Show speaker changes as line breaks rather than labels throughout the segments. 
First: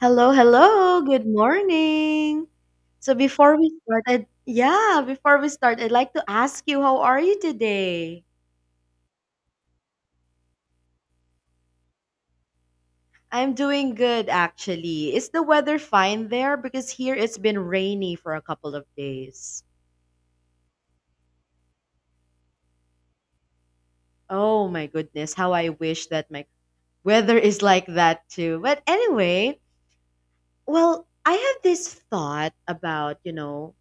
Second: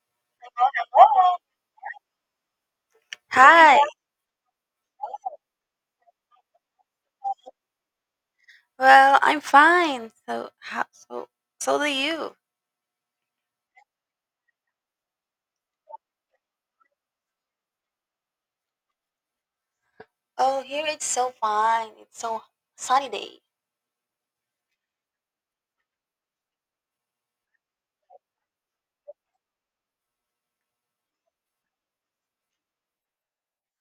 Hello, hello. Good morning. So before we
Hi.
started, yeah, before we start, I'd like to ask you, how are you today?
Well, I'm fine. So how do you?
I'm doing good, actually. Is the weather fine there? Because here it's been rainy for a couple of days.
Oh, here it's so fine. It's so sunny day.
Oh my goodness, how I wish that my weather is like that too. But anyway, I have this thought about,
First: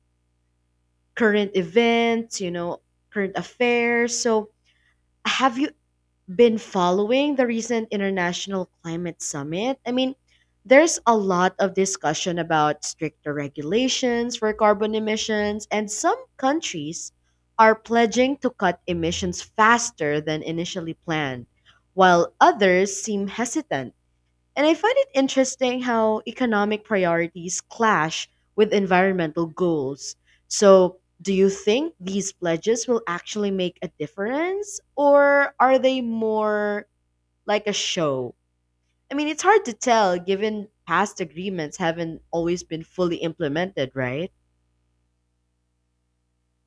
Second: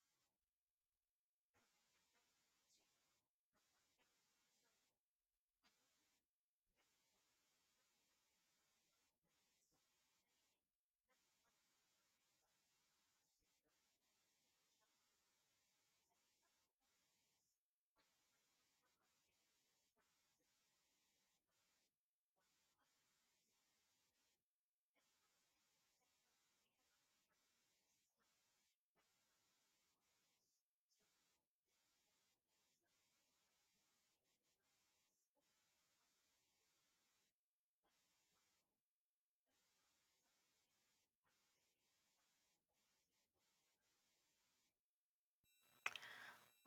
current events, current affairs. So, have you been following the recent International Climate Summit? There's a lot of discussion about stricter regulations for carbon emissions, and some countries are pledging to cut emissions faster than initially planned, while others seem hesitant. And I find it interesting how economic priorities clash with environmental goals. So, do you think these pledges will actually make a difference, or are they more like a show? It's hard to tell given past agreements haven't always been fully implemented, right?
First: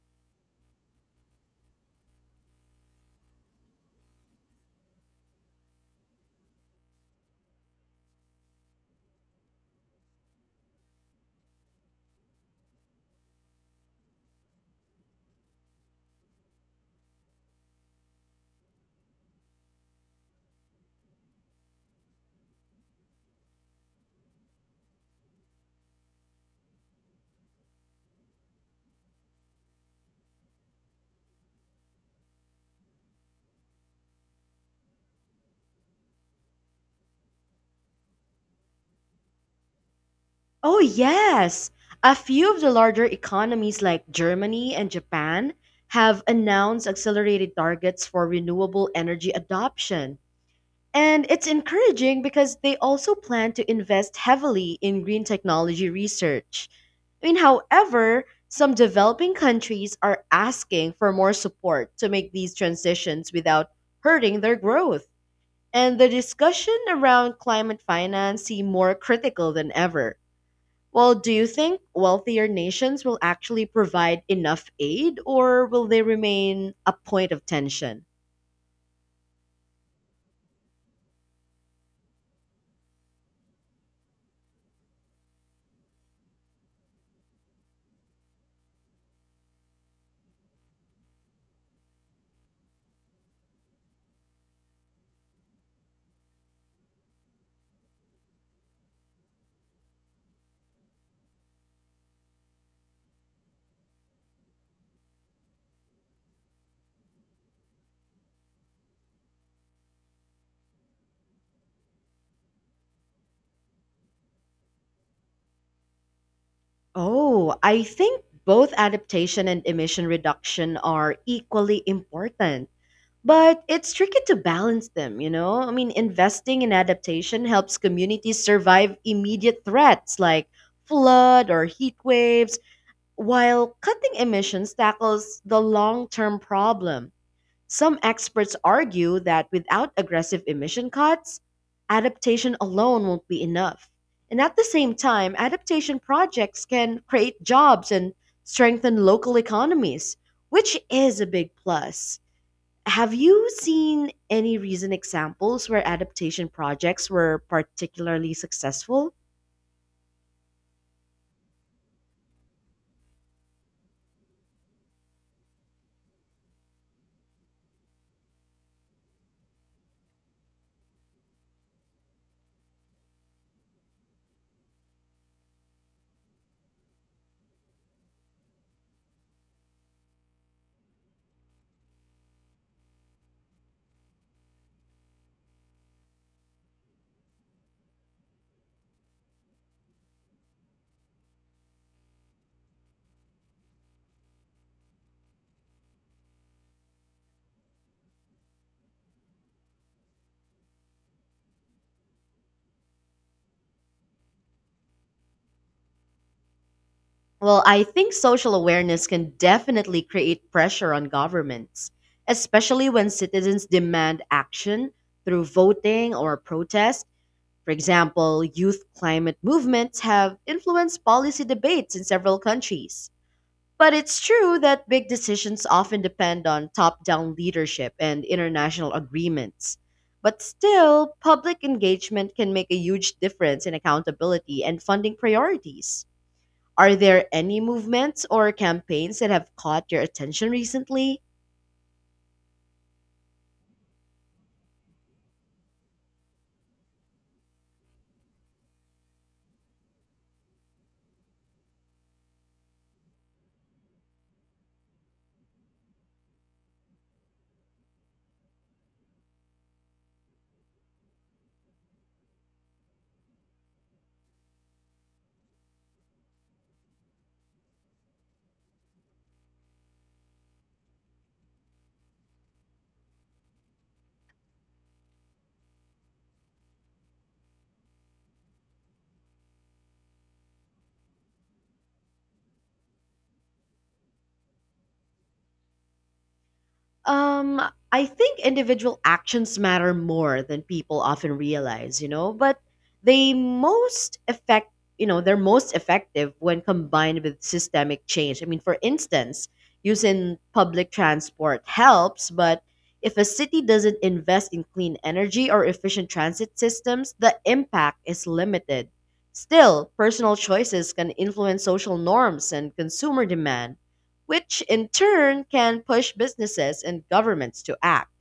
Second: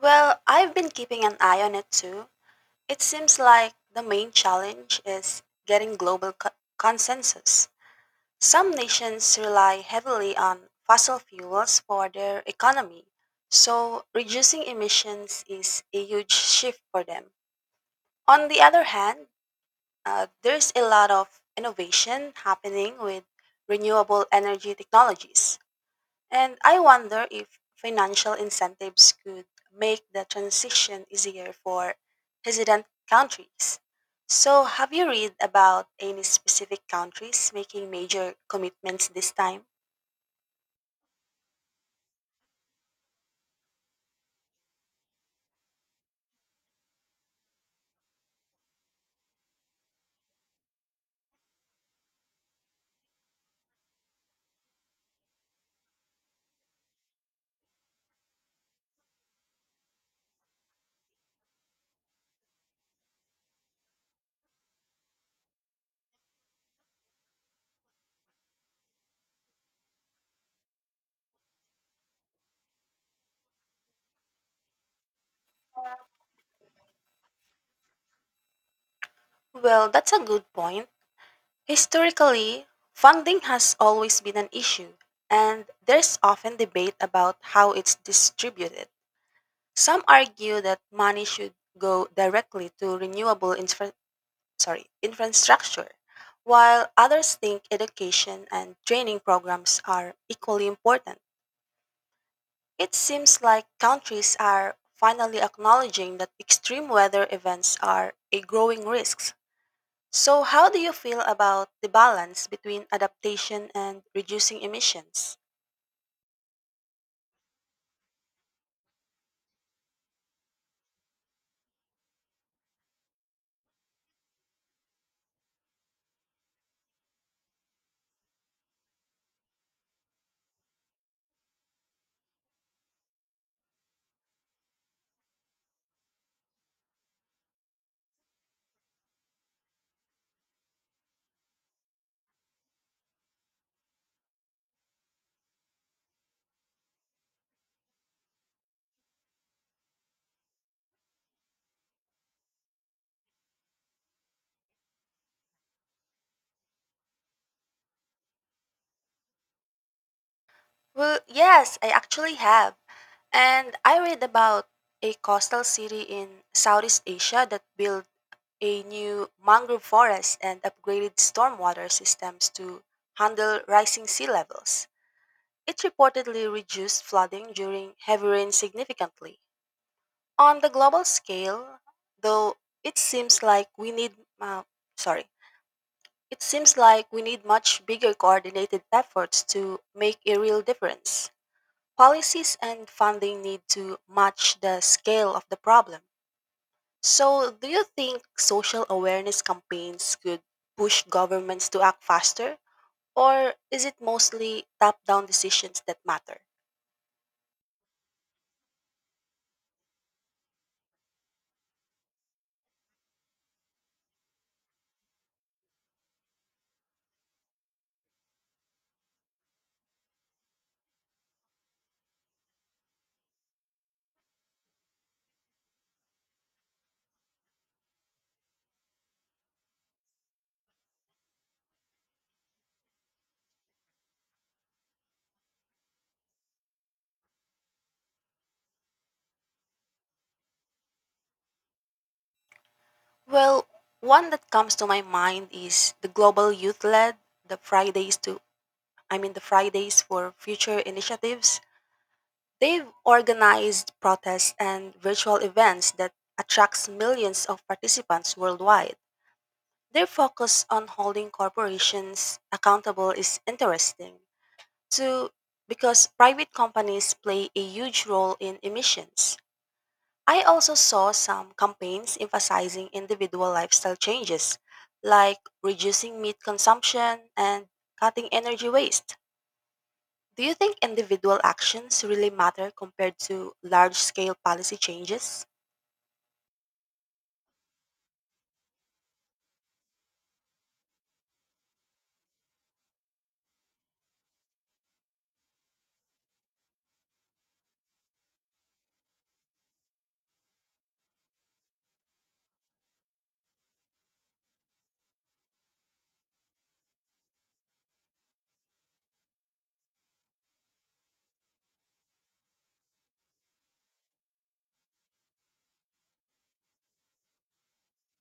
Well, I've been keeping an eye on it too. It seems like the main challenge is getting consensus. Some nations rely heavily on fossil fuels for their economy, so reducing emissions is a huge shift for them. On the other hand, there's a lot of innovation happening with renewable energy technologies, and I wonder if financial incentives could make the transition easier for hesitant countries. So, have you read about any specific countries making major commitments this time?
Oh, yes. A few of the larger economies like Germany and Japan have announced accelerated targets for renewable energy adoption. And it's encouraging because they also plan to invest heavily in green technology research. However, some developing countries are asking for more support to make these transitions without hurting their growth. And the discussion around climate finance seem more critical than ever. Well, do you think wealthier nations will actually provide enough aid or will they remain a point of tension?
Well, that's a good point. Historically, funding has always been an issue, and there's often debate about how it's distributed. Some argue that money should go directly to infrastructure, while others think education and training programs are equally important. It seems like countries are finally acknowledging that extreme weather events are a growing risk. So, how do you feel about the balance between adaptation and reducing emissions?
Oh, I think both adaptation and emission reduction are equally important. But it's tricky to balance them, you know? Investing in adaptation helps communities survive immediate threats like flood or heat waves, while cutting emissions tackles the long term problem. Some experts argue that without aggressive emission cuts, adaptation alone won't be enough. And at the same time, adaptation projects can create jobs and strengthen local economies, which is a big plus. Have you seen any recent examples where adaptation projects were particularly successful?
Well, yes, I actually have. And I read about a coastal city in Southeast Asia that built a new mangrove forest and upgraded stormwater systems to handle rising sea levels. It reportedly reduced flooding during heavy rain significantly. On the global scale, though, it seems like we need uh, sorry, it seems like we need much bigger coordinated efforts to make a real difference. Policies and funding need to match the scale of the problem. So, do you think social awareness campaigns could push governments to act faster? Or is it mostly top down decisions that matter?
Well, I think social awareness can definitely create pressure on governments, especially when citizens demand action through voting or protest. For example, youth climate movements have influenced policy debates in several countries. But it's true that big decisions often depend on top down leadership and international agreements. But still, public engagement can make a huge difference in accountability and funding priorities. Are there any movements or campaigns that have caught your attention recently?
Well, one that comes to my mind is the Global Youth Led, the Fridays to, I mean, the Fridays for Future initiatives. They've organized protests and virtual events that attracts millions of participants worldwide. Their focus on holding corporations accountable is interesting, too, because private companies play a huge role in emissions. I also saw some campaigns emphasizing individual lifestyle changes, like reducing meat consumption and cutting energy waste. Do you think individual actions really matter compared to large scale policy changes?
Um, I think individual actions matter more than people often realize, you know, but they most affect, you know, they're most effective when combined with systemic change. For instance, using public transport helps, but if a city doesn't invest in clean energy or efficient transit systems, the impact is limited. Still, personal choices can influence social norms and consumer demand, which in turn can push businesses and governments to act.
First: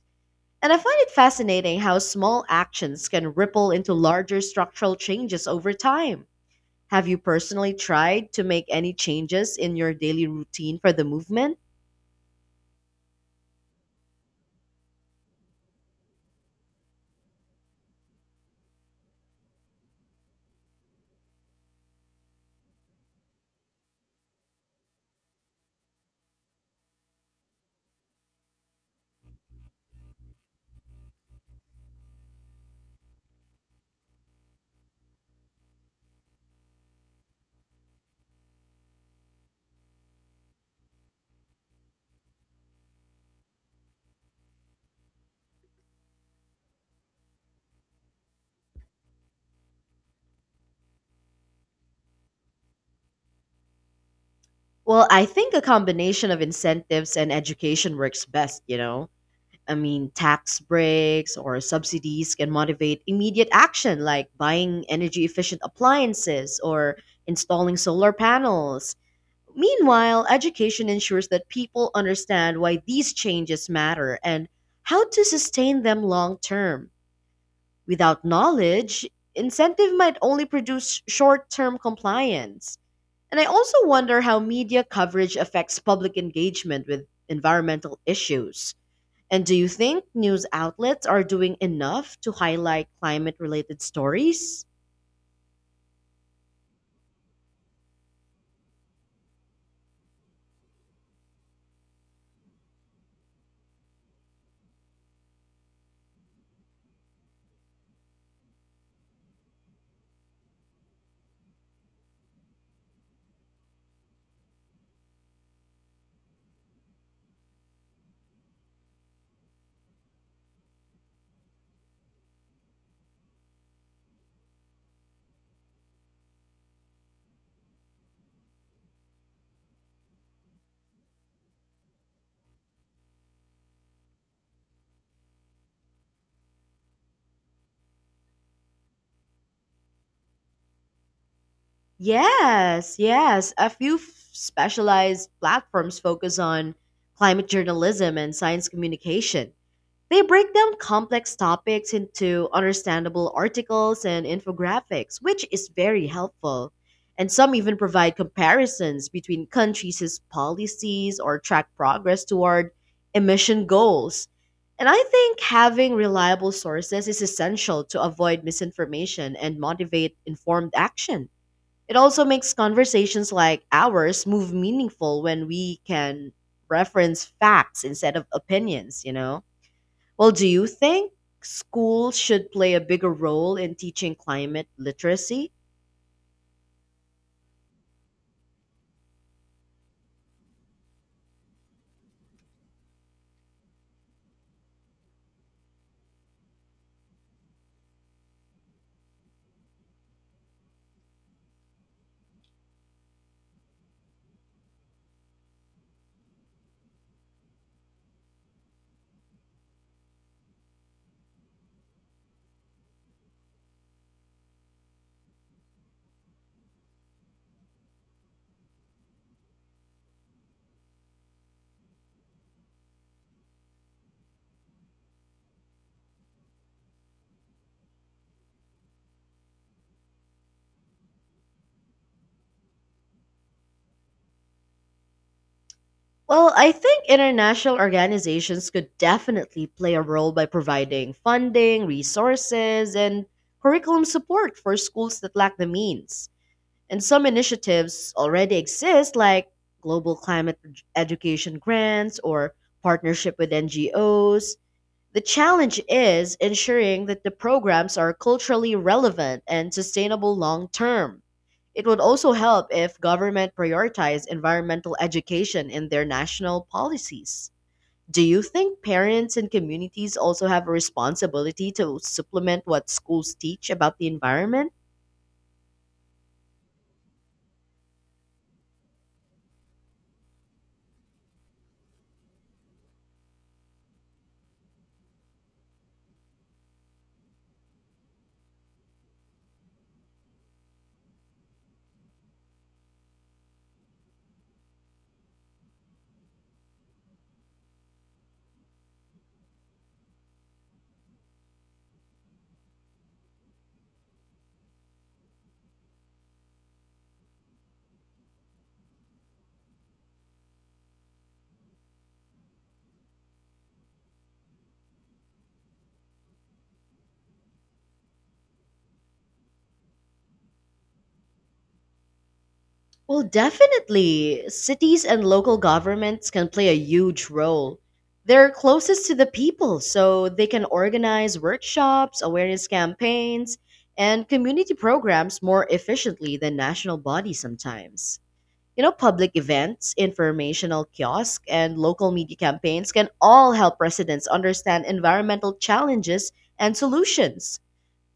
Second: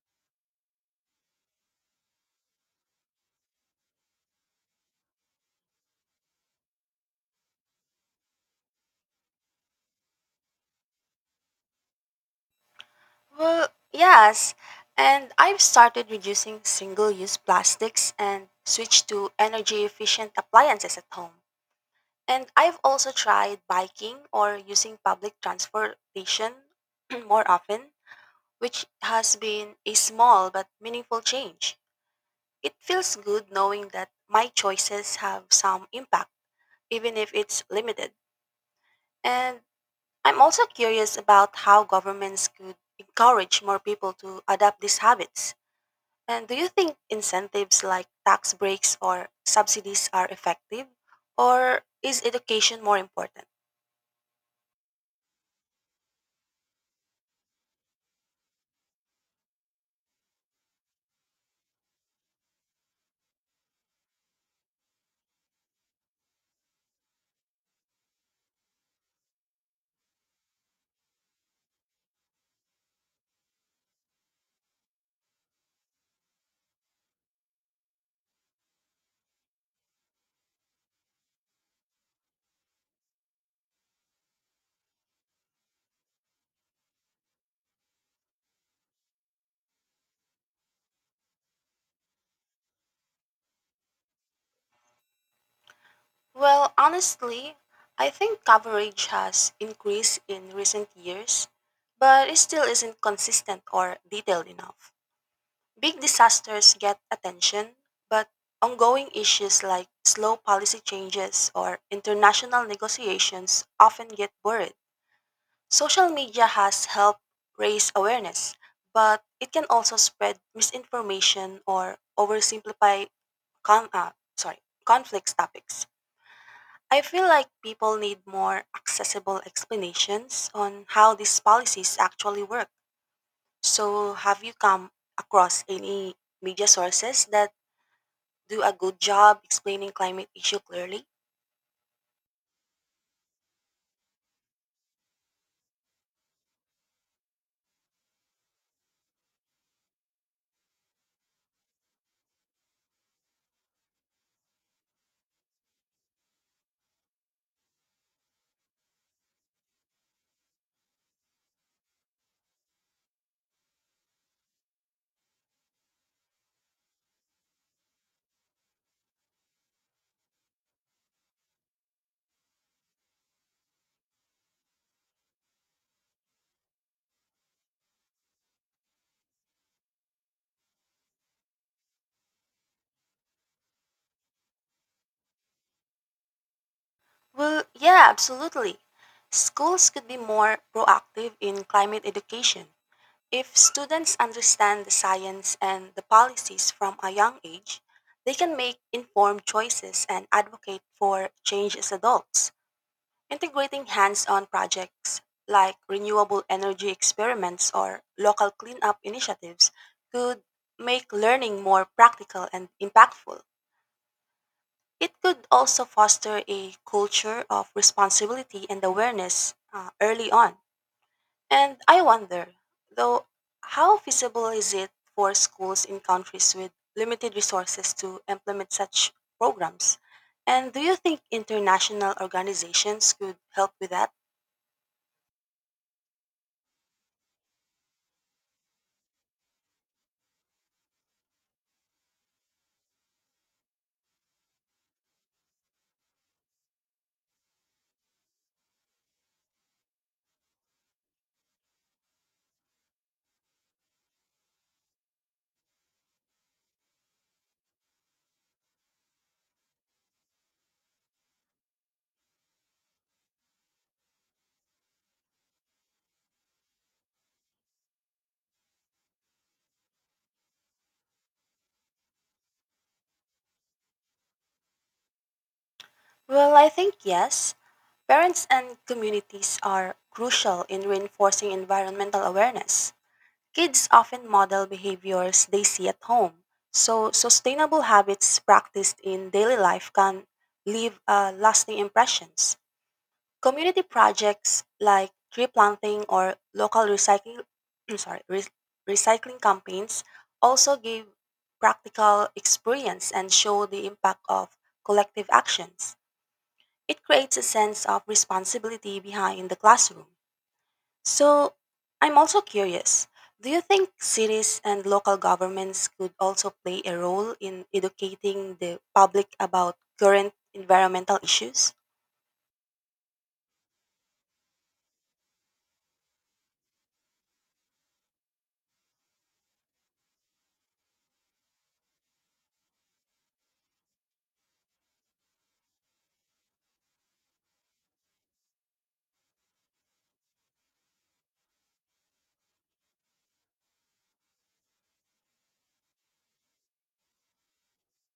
And I find it fascinating how small actions can ripple into larger structural changes over time. Have you personally tried to make any changes in your daily routine for the movement?
Well, yes. And I've started reducing single use plastics and switched to energy efficient appliances at home. And I've also tried biking or using public transportation more often, which has been a small but meaningful change. It feels good knowing that my choices have some impact, even if it's limited. And I'm also curious about how governments could encourage more people to adopt these habits. And do you think incentives like tax breaks or subsidies are effective? Or is education more important?
Well, I think a combination of incentives and education works best, you know. Tax breaks or subsidies can motivate immediate action like buying energy efficient appliances or installing solar panels. Meanwhile, education ensures that people understand why these changes matter and how to sustain them long term. Without knowledge, incentive might only produce short term compliance. And I also wonder how media coverage affects public engagement with environmental issues. And do you think news outlets are doing enough to highlight climate related stories?
Well, honestly, I think coverage has increased in recent years, but it still isn't consistent or detailed enough. Big disasters get attention, but ongoing issues like slow policy changes or international negotiations often get buried. Social media has helped raise awareness, but it can also spread misinformation or con- uh, sorry, conflicts topics. I feel like people need more accessible explanations on how these policies actually work. So, have you come across any media sources that do a good job explaining climate issue clearly?
Yes, yes. Specialized platforms focus on climate journalism and science communication. They break down complex topics into understandable articles and infographics, which is very helpful. And some even provide comparisons between countries' policies or track progress toward emission goals. And I think having reliable sources is essential to avoid misinformation and motivate informed action. It also makes conversations like ours move meaningful when we can reference facts instead of opinions, you know? Well, do you think schools should play a bigger role in teaching climate literacy?
Well, yeah, absolutely. Schools could be more proactive in climate education. If students understand the science and the policies from a young age, they can make informed choices and advocate for change as adults. Integrating hands on projects like renewable energy experiments or local cleanup initiatives could make learning more practical and impactful. It could also foster a culture of responsibility and awareness early on. And I wonder, though, how feasible is it for schools in countries with limited resources to implement such programs? And do you think international organizations could help with that?
Well, I think international organizations could definitely play a role by providing funding, resources, and curriculum support for schools that lack the means. And some initiatives already exist, like global climate education grants or partnership with NGOs. The challenge is ensuring that the programs are culturally relevant and sustainable long term. It would also help if government prioritize environmental education in their national policies. Do you think parents and communities also have a responsibility to supplement what schools teach about the environment?
Well, I think yes. Parents and communities are crucial in reinforcing environmental awareness. Kids often model behaviors they see at home, so sustainable habits practiced in daily life can leave lasting impressions. Community projects like tree planting or local recycling sorry, re- recycling campaigns also give practical experience and show the impact of collective actions. It creates a sense of responsibility behind the classroom. So, I'm also curious, do you think cities and local governments could also play a role in educating the public about current environmental issues?
Well, definitely. Cities and local governments can play a huge role. They're closest to the people, so they can organize workshops, awareness campaigns, and community programs more efficiently than national bodies sometimes. You know, public events, informational kiosks, and local media campaigns can all help residents understand environmental challenges and solutions.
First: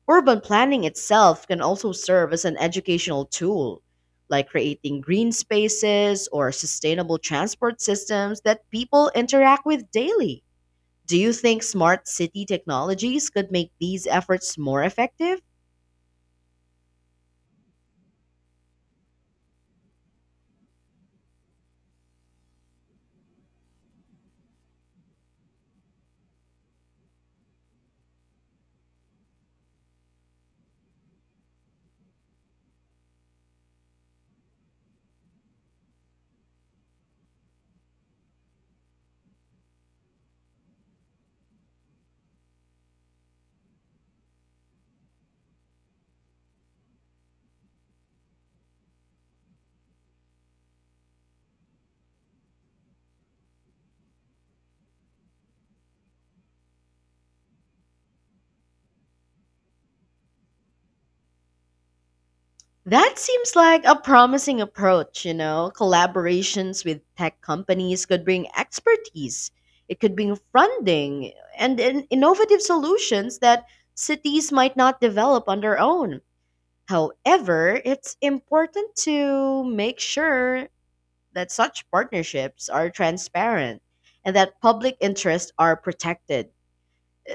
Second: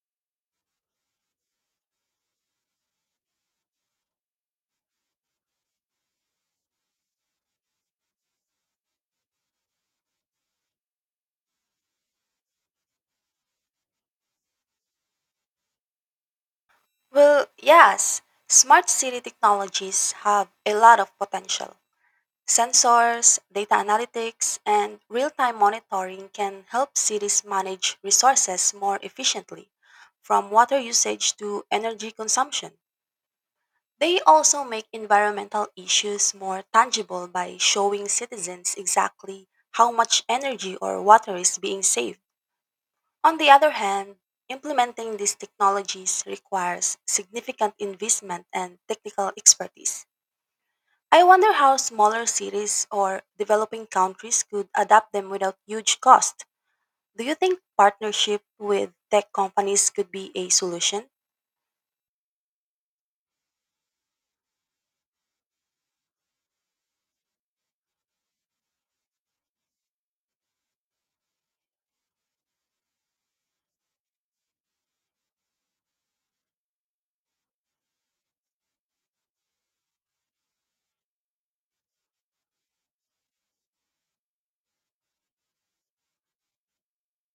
Urban planning itself can also serve as an educational tool, like creating green spaces or sustainable transport systems that people interact with daily. Do you think smart city technologies could make these efforts more effective?
Well, yes, smart city technologies have a lot of potential. Sensors, data analytics, and real time monitoring can help cities manage resources more efficiently, from water usage to energy consumption. They also make environmental issues more tangible by showing citizens exactly how much energy or water is being saved. On the other hand, implementing these technologies requires significant investment and technical expertise. I wonder how smaller cities or developing countries could adapt them without huge cost. Do you think partnership with tech companies could be a solution?
That seems like a promising approach, you know. Collaborations with tech companies could bring expertise, it could bring funding, and innovative solutions that cities might not develop on their own. However, it's important to make sure that such partnerships are transparent and that public interests are protected.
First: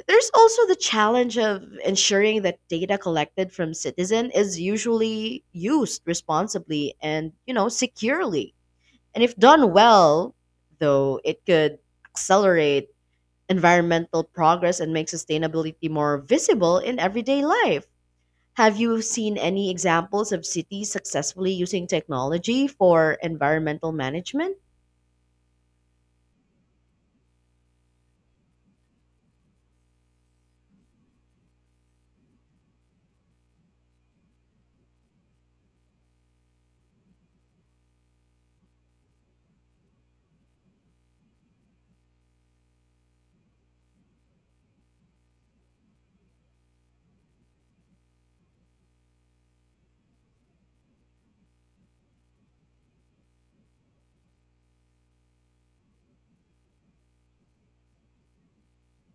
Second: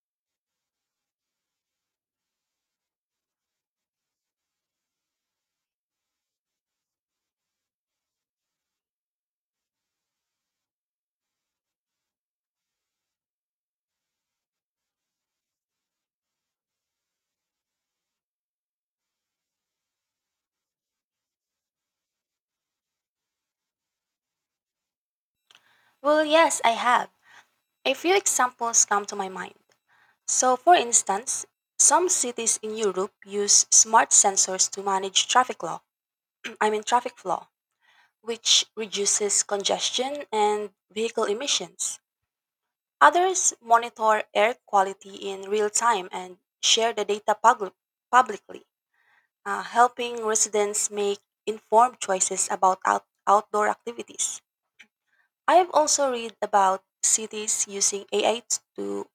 There's also the challenge of ensuring that data collected from citizen is usually used responsibly and, you know, securely. And if done well, though, it could accelerate environmental progress and make sustainability more visible in everyday life. Have you seen any examples of cities successfully using technology for environmental management?
Well, yes, I have. A few examples come to my mind. So, for instance, some cities in Europe use smart sensors to manage traffic law. I mean traffic flow, which reduces congestion and vehicle emissions. Others monitor air quality in real time and share the data publicly, helping residents make informed choices about outdoor activities. I have also read about cities using AI to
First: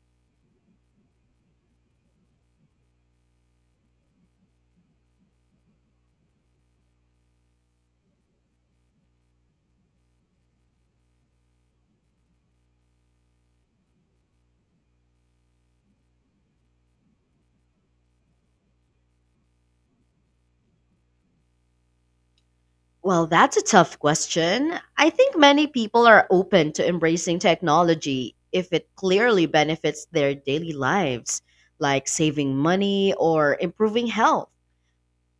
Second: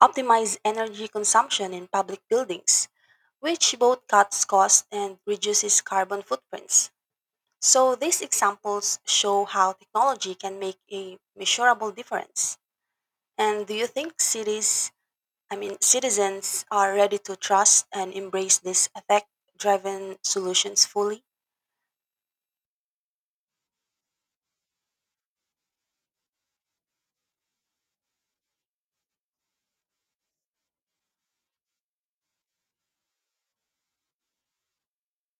optimize energy consumption in public buildings, which both cuts costs and reduces carbon footprints. So these examples show how technology can make a measurable difference. And do you think cities, I mean citizens are ready to trust and embrace these effect-driven solutions fully?
Well, that's a tough question. I think many people are open to embracing technology if it clearly benefits their daily lives, like saving money or improving health.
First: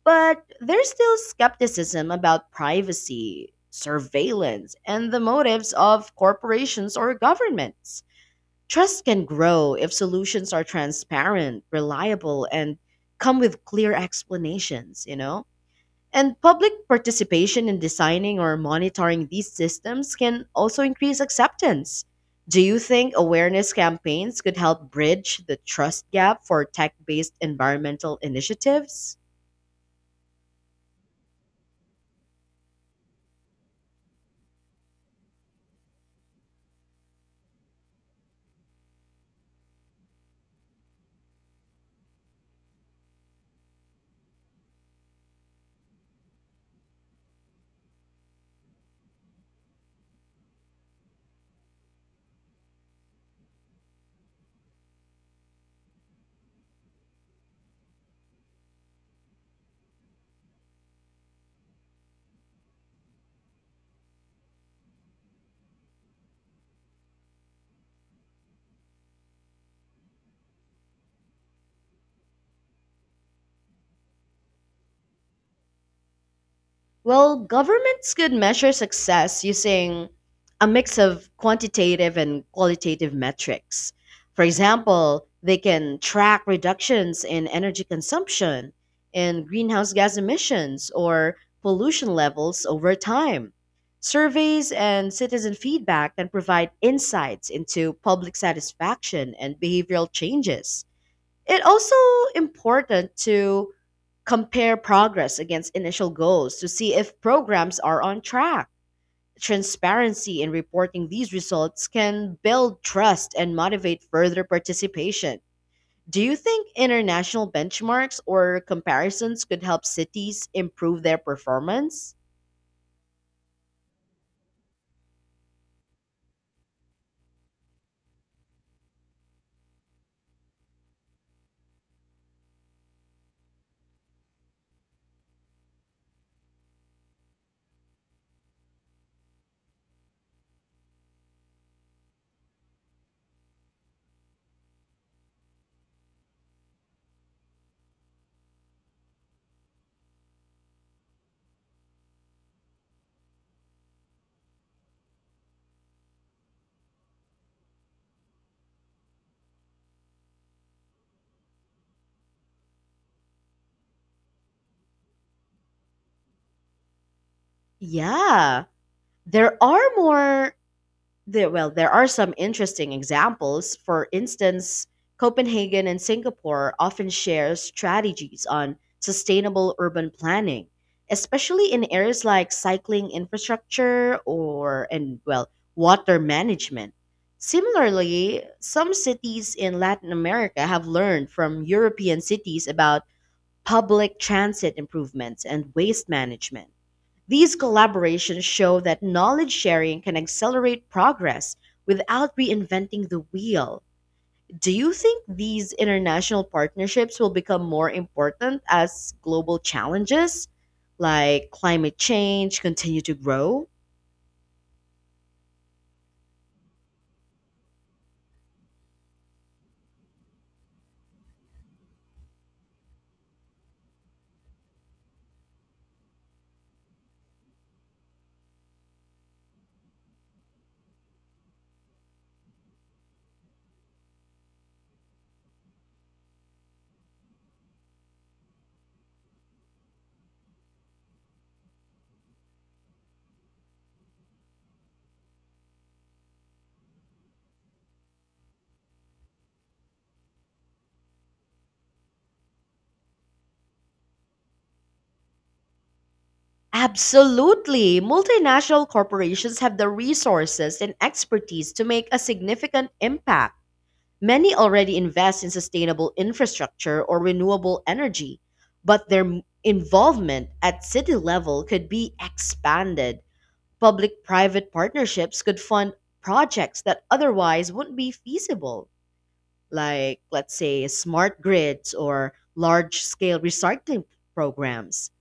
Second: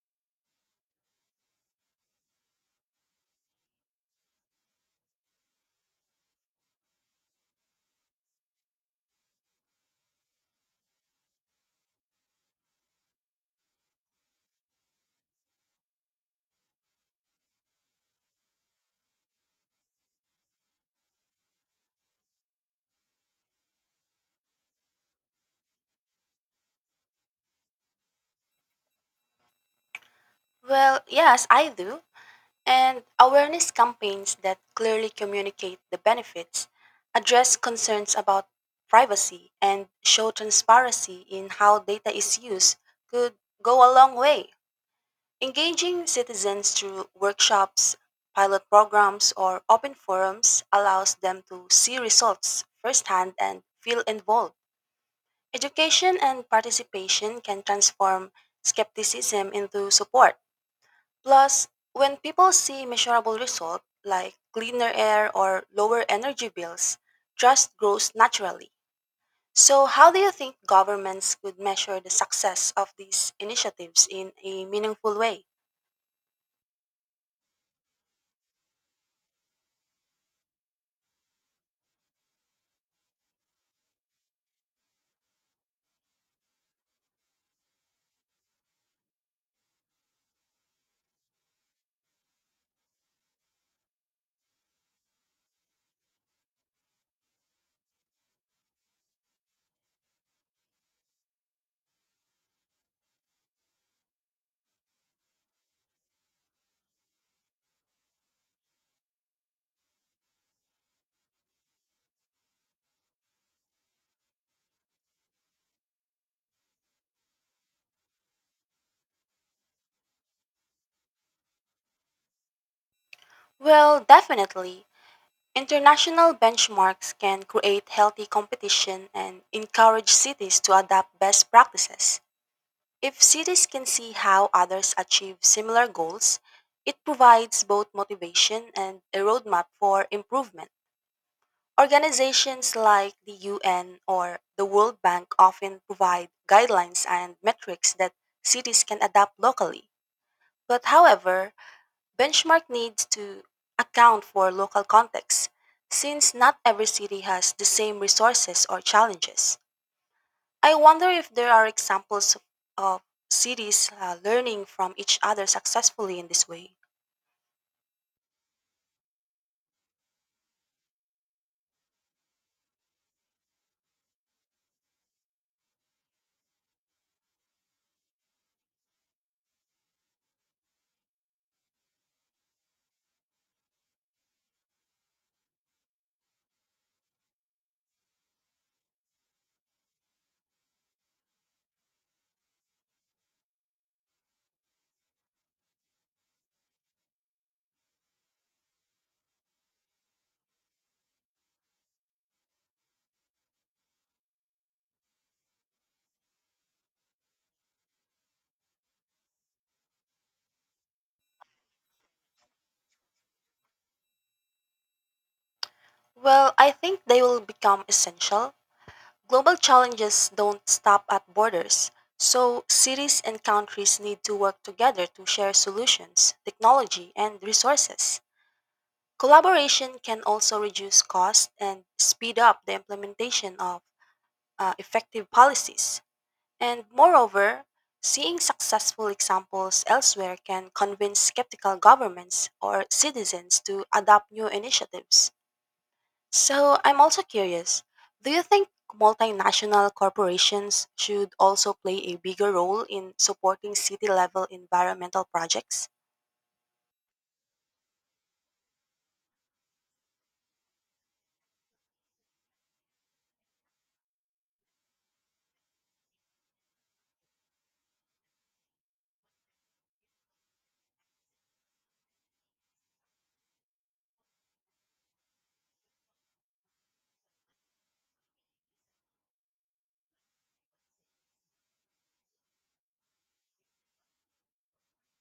But there's still skepticism about privacy, surveillance, and the motives of corporations or governments. Trust can grow if solutions are transparent, reliable, and come with clear explanations, you know? And public participation in designing or monitoring these systems can also increase acceptance. Do you think awareness campaigns could help bridge the trust gap for tech based environmental initiatives?
Well, yes, I do. And awareness campaigns that clearly communicate the benefits, address concerns about privacy, and show transparency in how data is used could go a long way. Engaging citizens through workshops, pilot programs, or open forums allows them to see results firsthand and feel involved. Education and participation can transform skepticism into support. Plus, when people see measurable results like cleaner air or lower energy bills, trust grows naturally. So, how do you think governments could measure the success of these initiatives in a meaningful way?
Well, governments could measure success using a mix of quantitative and qualitative metrics. For example, they can track reductions in energy consumption, in greenhouse gas emissions, or pollution levels over time. Surveys and citizen feedback can provide insights into public satisfaction and behavioral changes. It also important to compare progress against initial goals to see if programs are on track. Transparency in reporting these results can build trust and motivate further participation. Do you think international benchmarks or comparisons could help cities improve their performance?
Well, definitely. International benchmarks can create healthy competition and encourage cities to adopt best practices. If cities can see how others achieve similar goals, it provides both motivation and a roadmap for improvement. Organizations like the UN or the World Bank often provide guidelines and metrics that cities can adopt locally. But however, benchmark needs to account for local context, since not every city has the same resources or challenges. I wonder if there are examples of cities learning from each other successfully in this way.
Yeah, there are more There, well, there are some interesting examples. For instance, Copenhagen and Singapore often share strategies on sustainable urban planning, especially in areas like cycling infrastructure or and well, water management. Similarly, some cities in Latin America have learned from European cities about public transit improvements and waste management. These collaborations show that knowledge sharing can accelerate progress without reinventing the wheel. Do you think these international partnerships will become more important as global challenges like climate change continue to grow?
Well, I think they will become essential. Global challenges don't stop at borders, so cities and countries need to work together to share solutions, technology, and resources. Collaboration can also reduce costs and speed up the implementation of effective policies. And moreover, seeing successful examples elsewhere can convince skeptical governments or citizens to adopt new initiatives. So I'm also curious, do you think multinational corporations should also play a bigger role in supporting city level environmental projects?
Absolutely. Multinational corporations have the resources and expertise to make a significant impact. Many already invest in sustainable infrastructure or renewable energy, but their involvement at city level could be expanded. Public private partnerships could fund projects that otherwise wouldn't be feasible, like, let's say, smart grids or large scale recycling programs.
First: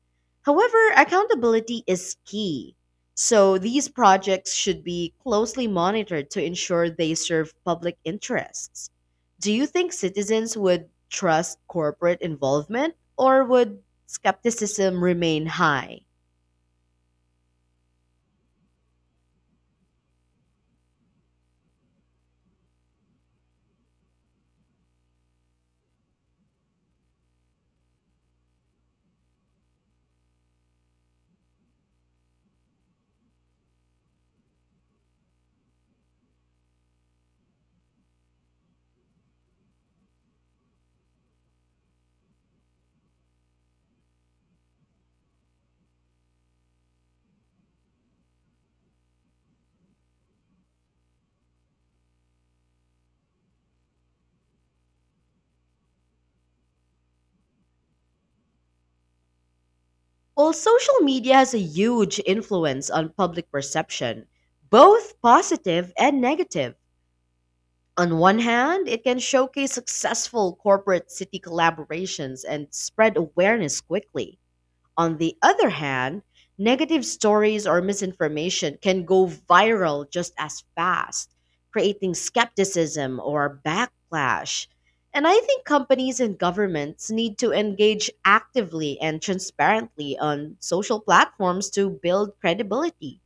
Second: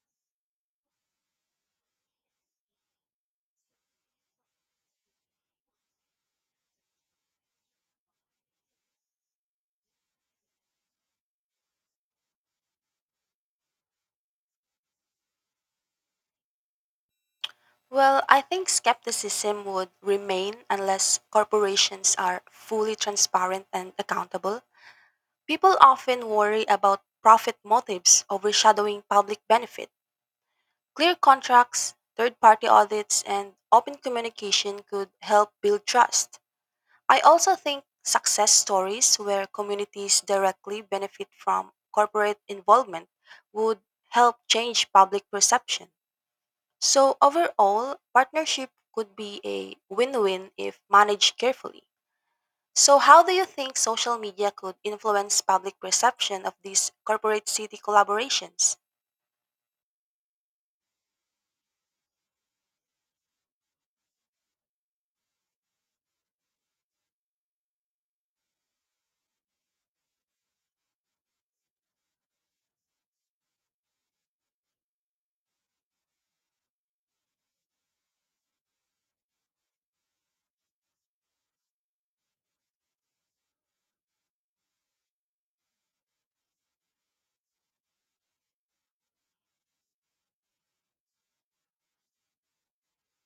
However, accountability is key. So these projects should be closely monitored to ensure they serve public interests. Do you think citizens would trust corporate involvement or would skepticism remain high?
Well, I think skepticism would remain unless corporations are fully transparent and accountable. People often worry about profit motives overshadowing public benefit. Clear contracts, third party audits, and open communication could help build trust. I also think success stories where communities directly benefit from corporate involvement would help change public perception. So, overall, partnership could be a win win if managed carefully. So, how do you think social media could influence public perception of these corporate city collaborations?
Well, social media has a huge influence on public perception, both positive and negative. On one hand, it can showcase successful corporate city collaborations and spread awareness quickly. On the other hand, negative stories or misinformation can go viral just as fast, creating skepticism or backlash. And I think companies and governments need to engage actively and transparently on social platforms to build credibility.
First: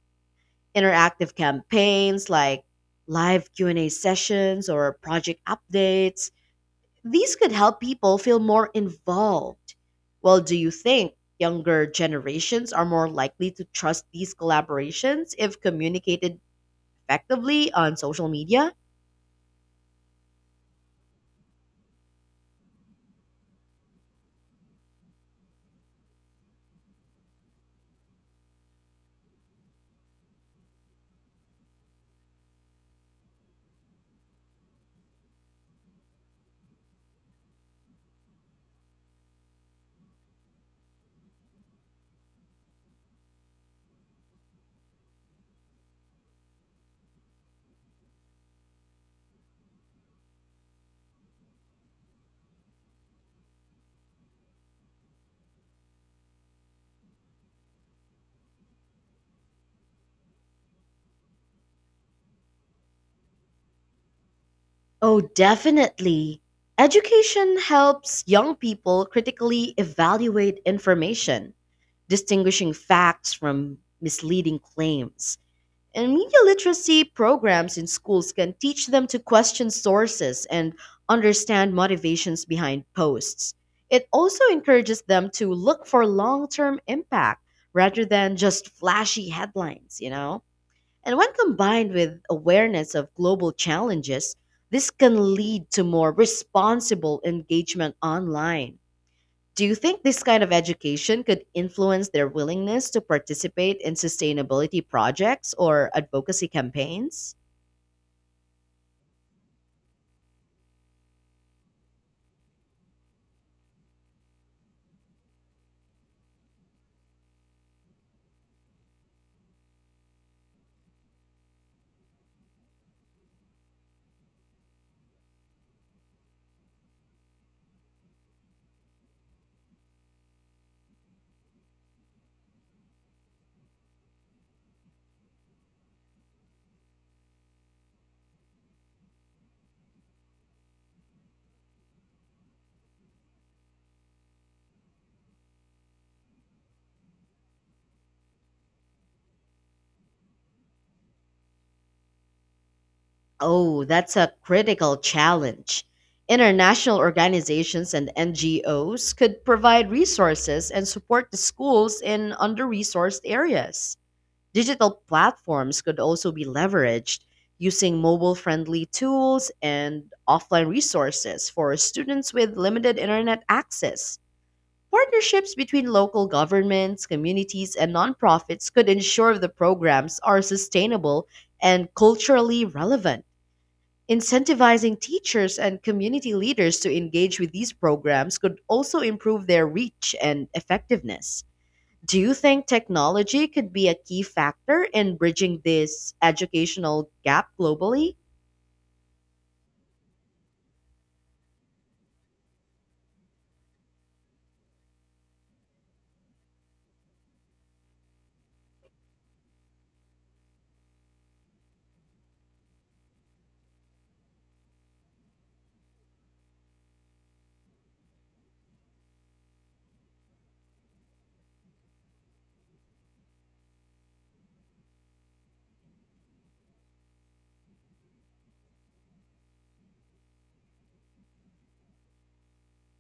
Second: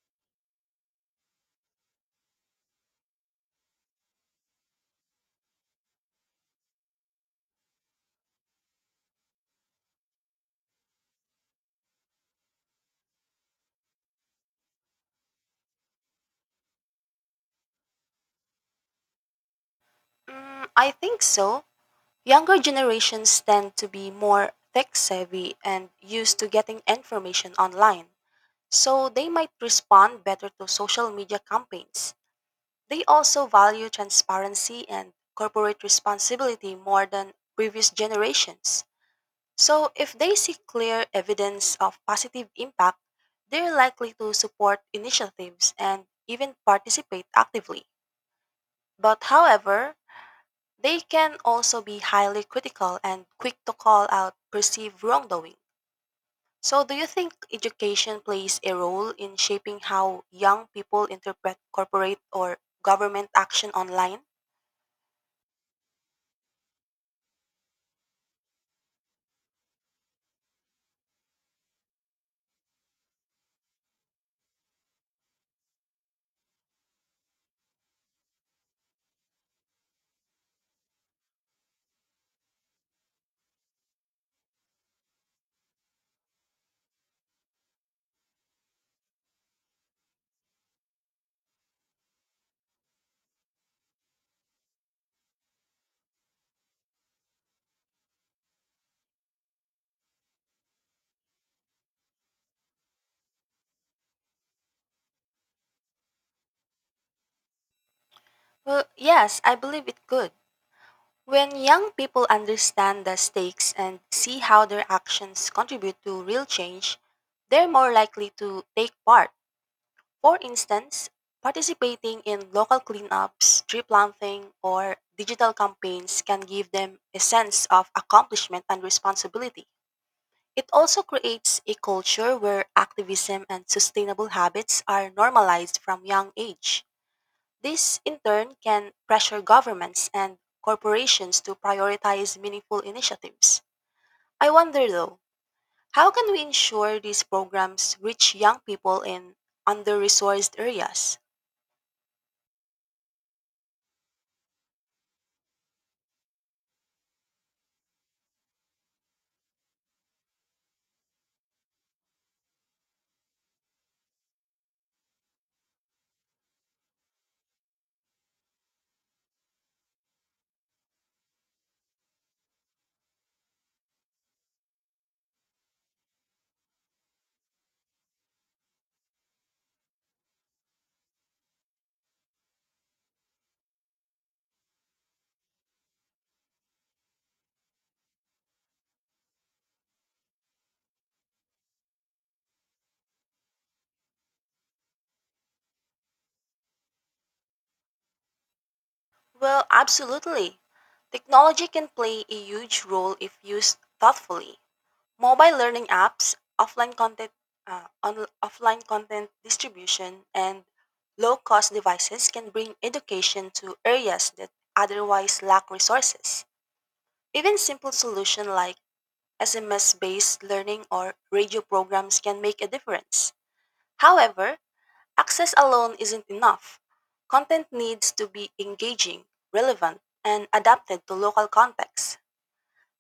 Interactive campaigns like live Q&A sessions or project updates, these could help people feel more involved. Well, do you think younger generations are more likely to trust these collaborations if communicated effectively on social media?
Mm, I think so. Younger generations tend to be more tech savvy and used to getting information online, so they might respond better to social media campaigns. They also value transparency and corporate responsibility more than previous generations. So, if they see clear evidence of positive impact, they're likely to support initiatives and even participate actively. But, however, they can also be highly critical and quick to call out perceived wrongdoing. So, do you think education plays a role in shaping how young people interpret corporate or government action online?
Oh, definitely. Education helps young people critically evaluate information, distinguishing facts from misleading claims. And media literacy programs in schools can teach them to question sources and understand motivations behind posts. It also encourages them to look for long term impact rather than just flashy headlines, you know? And when combined with awareness of global challenges, this can lead to more responsible engagement online. Do you think this kind of education could influence their willingness to participate in sustainability projects or advocacy campaigns?
Well, yes, I believe it could. When young people understand the stakes and see how their actions contribute to real change, they're more likely to take part. For instance, participating in local cleanups, tree planting, or digital campaigns can give them a sense of accomplishment and responsibility. It also creates a culture where activism and sustainable habits are normalized from young age. This, in turn, can pressure governments and corporations to prioritize meaningful initiatives. I wonder, though, how can we ensure these programs reach young people in under resourced areas?
Oh, that's a critical challenge. International organizations and NGOs could provide resources and support the schools in under resourced areas. Digital platforms could also be leveraged using mobile friendly tools and offline resources for students with limited internet access. Partnerships between local governments, communities, and nonprofits could ensure the programs are sustainable and culturally relevant. Incentivizing teachers and community leaders to engage with these programs could also improve their reach and effectiveness. Do you think technology could be a key factor in bridging this educational gap globally?
Well, absolutely. Technology can play a huge role if used thoughtfully. Mobile learning apps, offline content distribution, and low cost devices can bring education to areas that otherwise lack resources. Even simple solutions like SMS-based learning or radio programs can make a difference. However, access alone isn't enough. Content needs to be engaging, relevant, and adapted to local contexts.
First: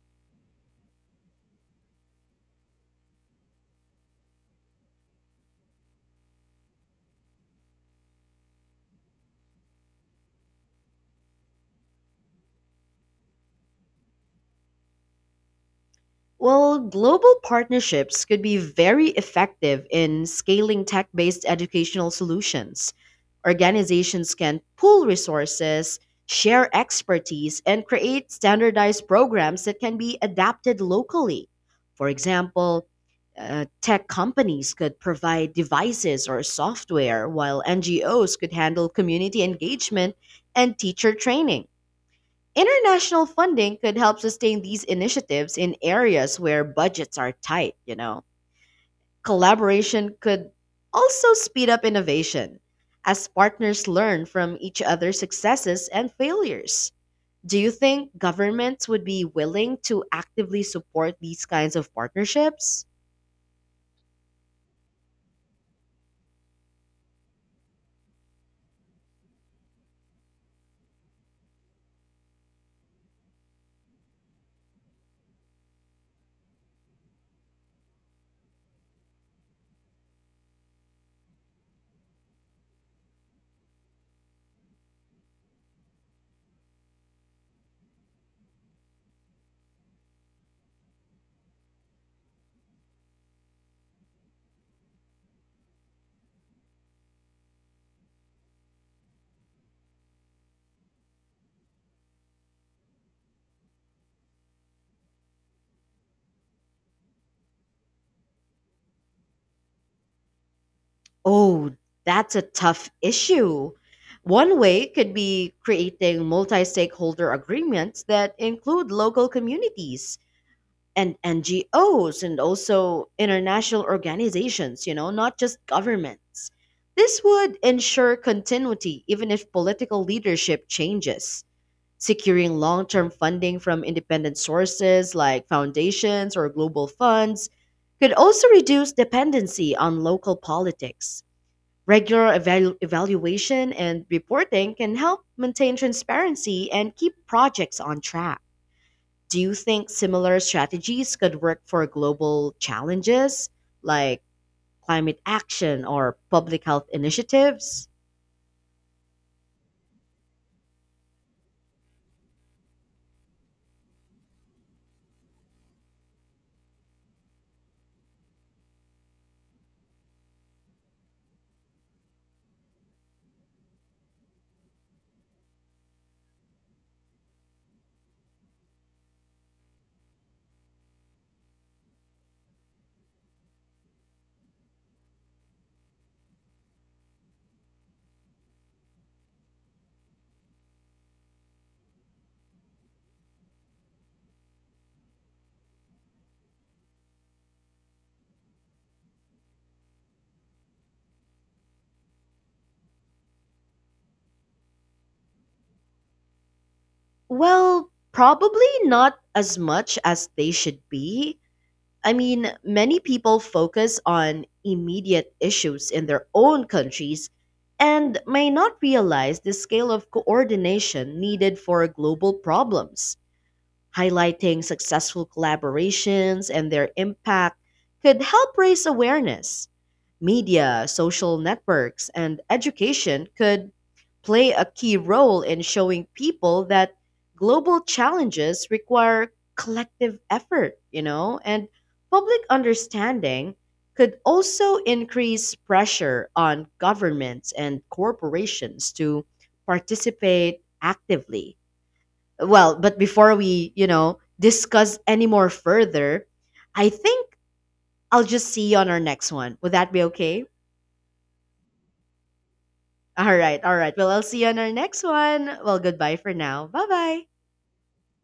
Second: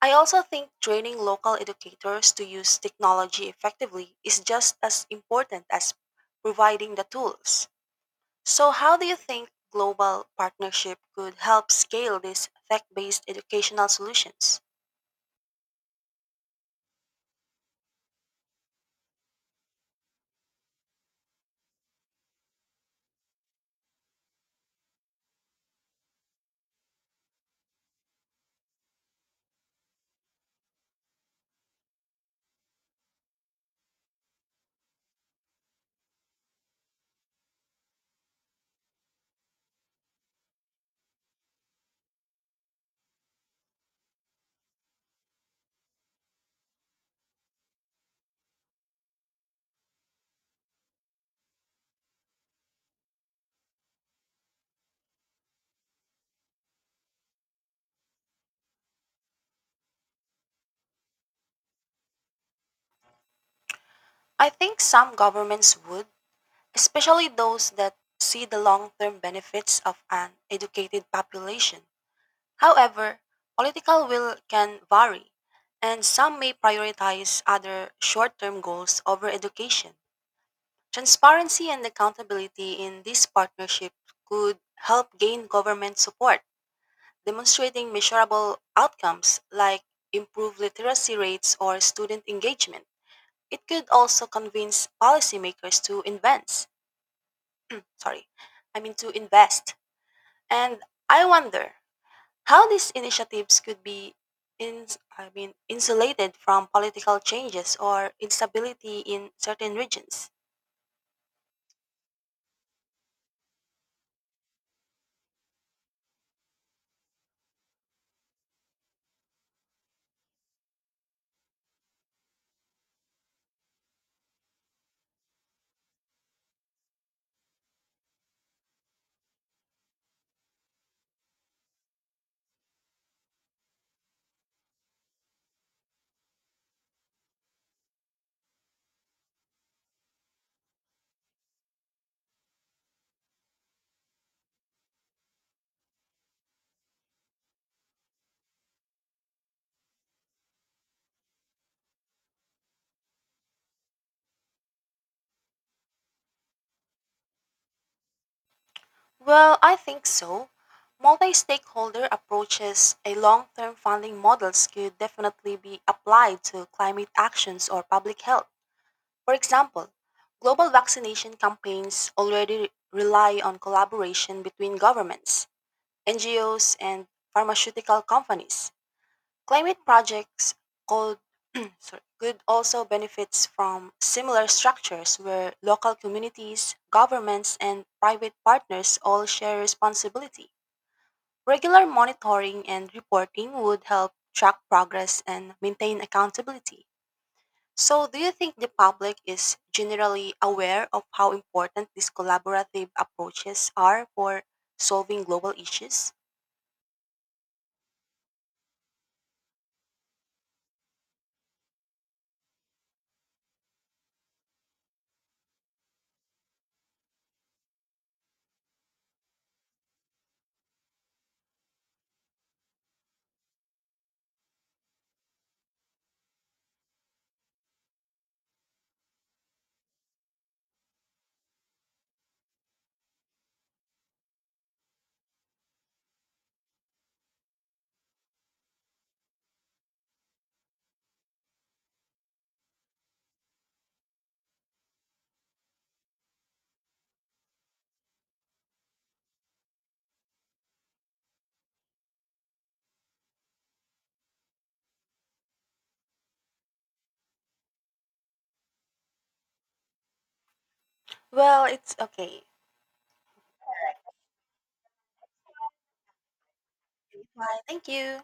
I also think training local educators to use technology effectively is just as important as providing the tools. So, how do you think global partnership could help scale these tech based educational solutions?
Well, global partnerships could be very effective in scaling tech based educational solutions. Organizations can pool resources, share expertise, and create standardized programs that can be adapted locally. For example, tech companies could provide devices or software, while NGOs could handle community engagement and teacher training. International funding could help sustain these initiatives in areas where budgets are tight, you know. Collaboration could also speed up innovation as partners learn from each other's successes and failures. Do you think governments would be willing to actively support these kinds of partnerships?
I think some governments would, especially those that see the long term benefits of an educated population. However, political will can vary, and some may prioritize other short term goals over education. Transparency and accountability in this partnership could help gain government support, demonstrating measurable outcomes like improved literacy rates or student engagement. It could also convince policymakers to invent, sorry, I mean to invest. And I wonder how these initiatives could be in, insulated from political changes or instability in certain regions.
Oh, that's a tough issue. One way could be creating multi stakeholder agreements that include local communities and NGOs and also international organizations, you know, not just governments. This would ensure continuity even if political leadership changes, securing long term funding from independent sources like foundations or global funds. Could also reduce dependency on local politics. Regular evaluation and reporting can help maintain transparency and keep projects on track. Do you think similar strategies could work for global challenges like climate action or public health initiatives?
Well, I think so. Multi-stakeholder approaches a long-term funding models could definitely be applied to climate actions or public health. For example, global vaccination campaigns already rely on collaboration between governments, NGOs, and pharmaceutical companies. Climate projects called sorry, could also benefits from similar structures where local communities, governments, and private partners all share responsibility. Regular monitoring and reporting would help track progress and maintain accountability. So, do you think the public is generally aware of how important these collaborative approaches are for solving global issues?
Well, probably not as much as they should be. Many people focus on immediate issues in their own countries and may not realize the scale of coordination needed for global problems. Highlighting successful collaborations and their impact could help raise awareness. Media, social networks, and education could play a key role in showing people that global challenges require collective effort, you know, and public understanding could also increase pressure on governments and corporations to participate actively. But before we, discuss any more further, I think I'll just see you on our next one. Would that be okay?
Well, it's okay.
All right, all right. Well, I'll see you on our next one. Well, goodbye for now. Bye bye.
Bye. Thank you.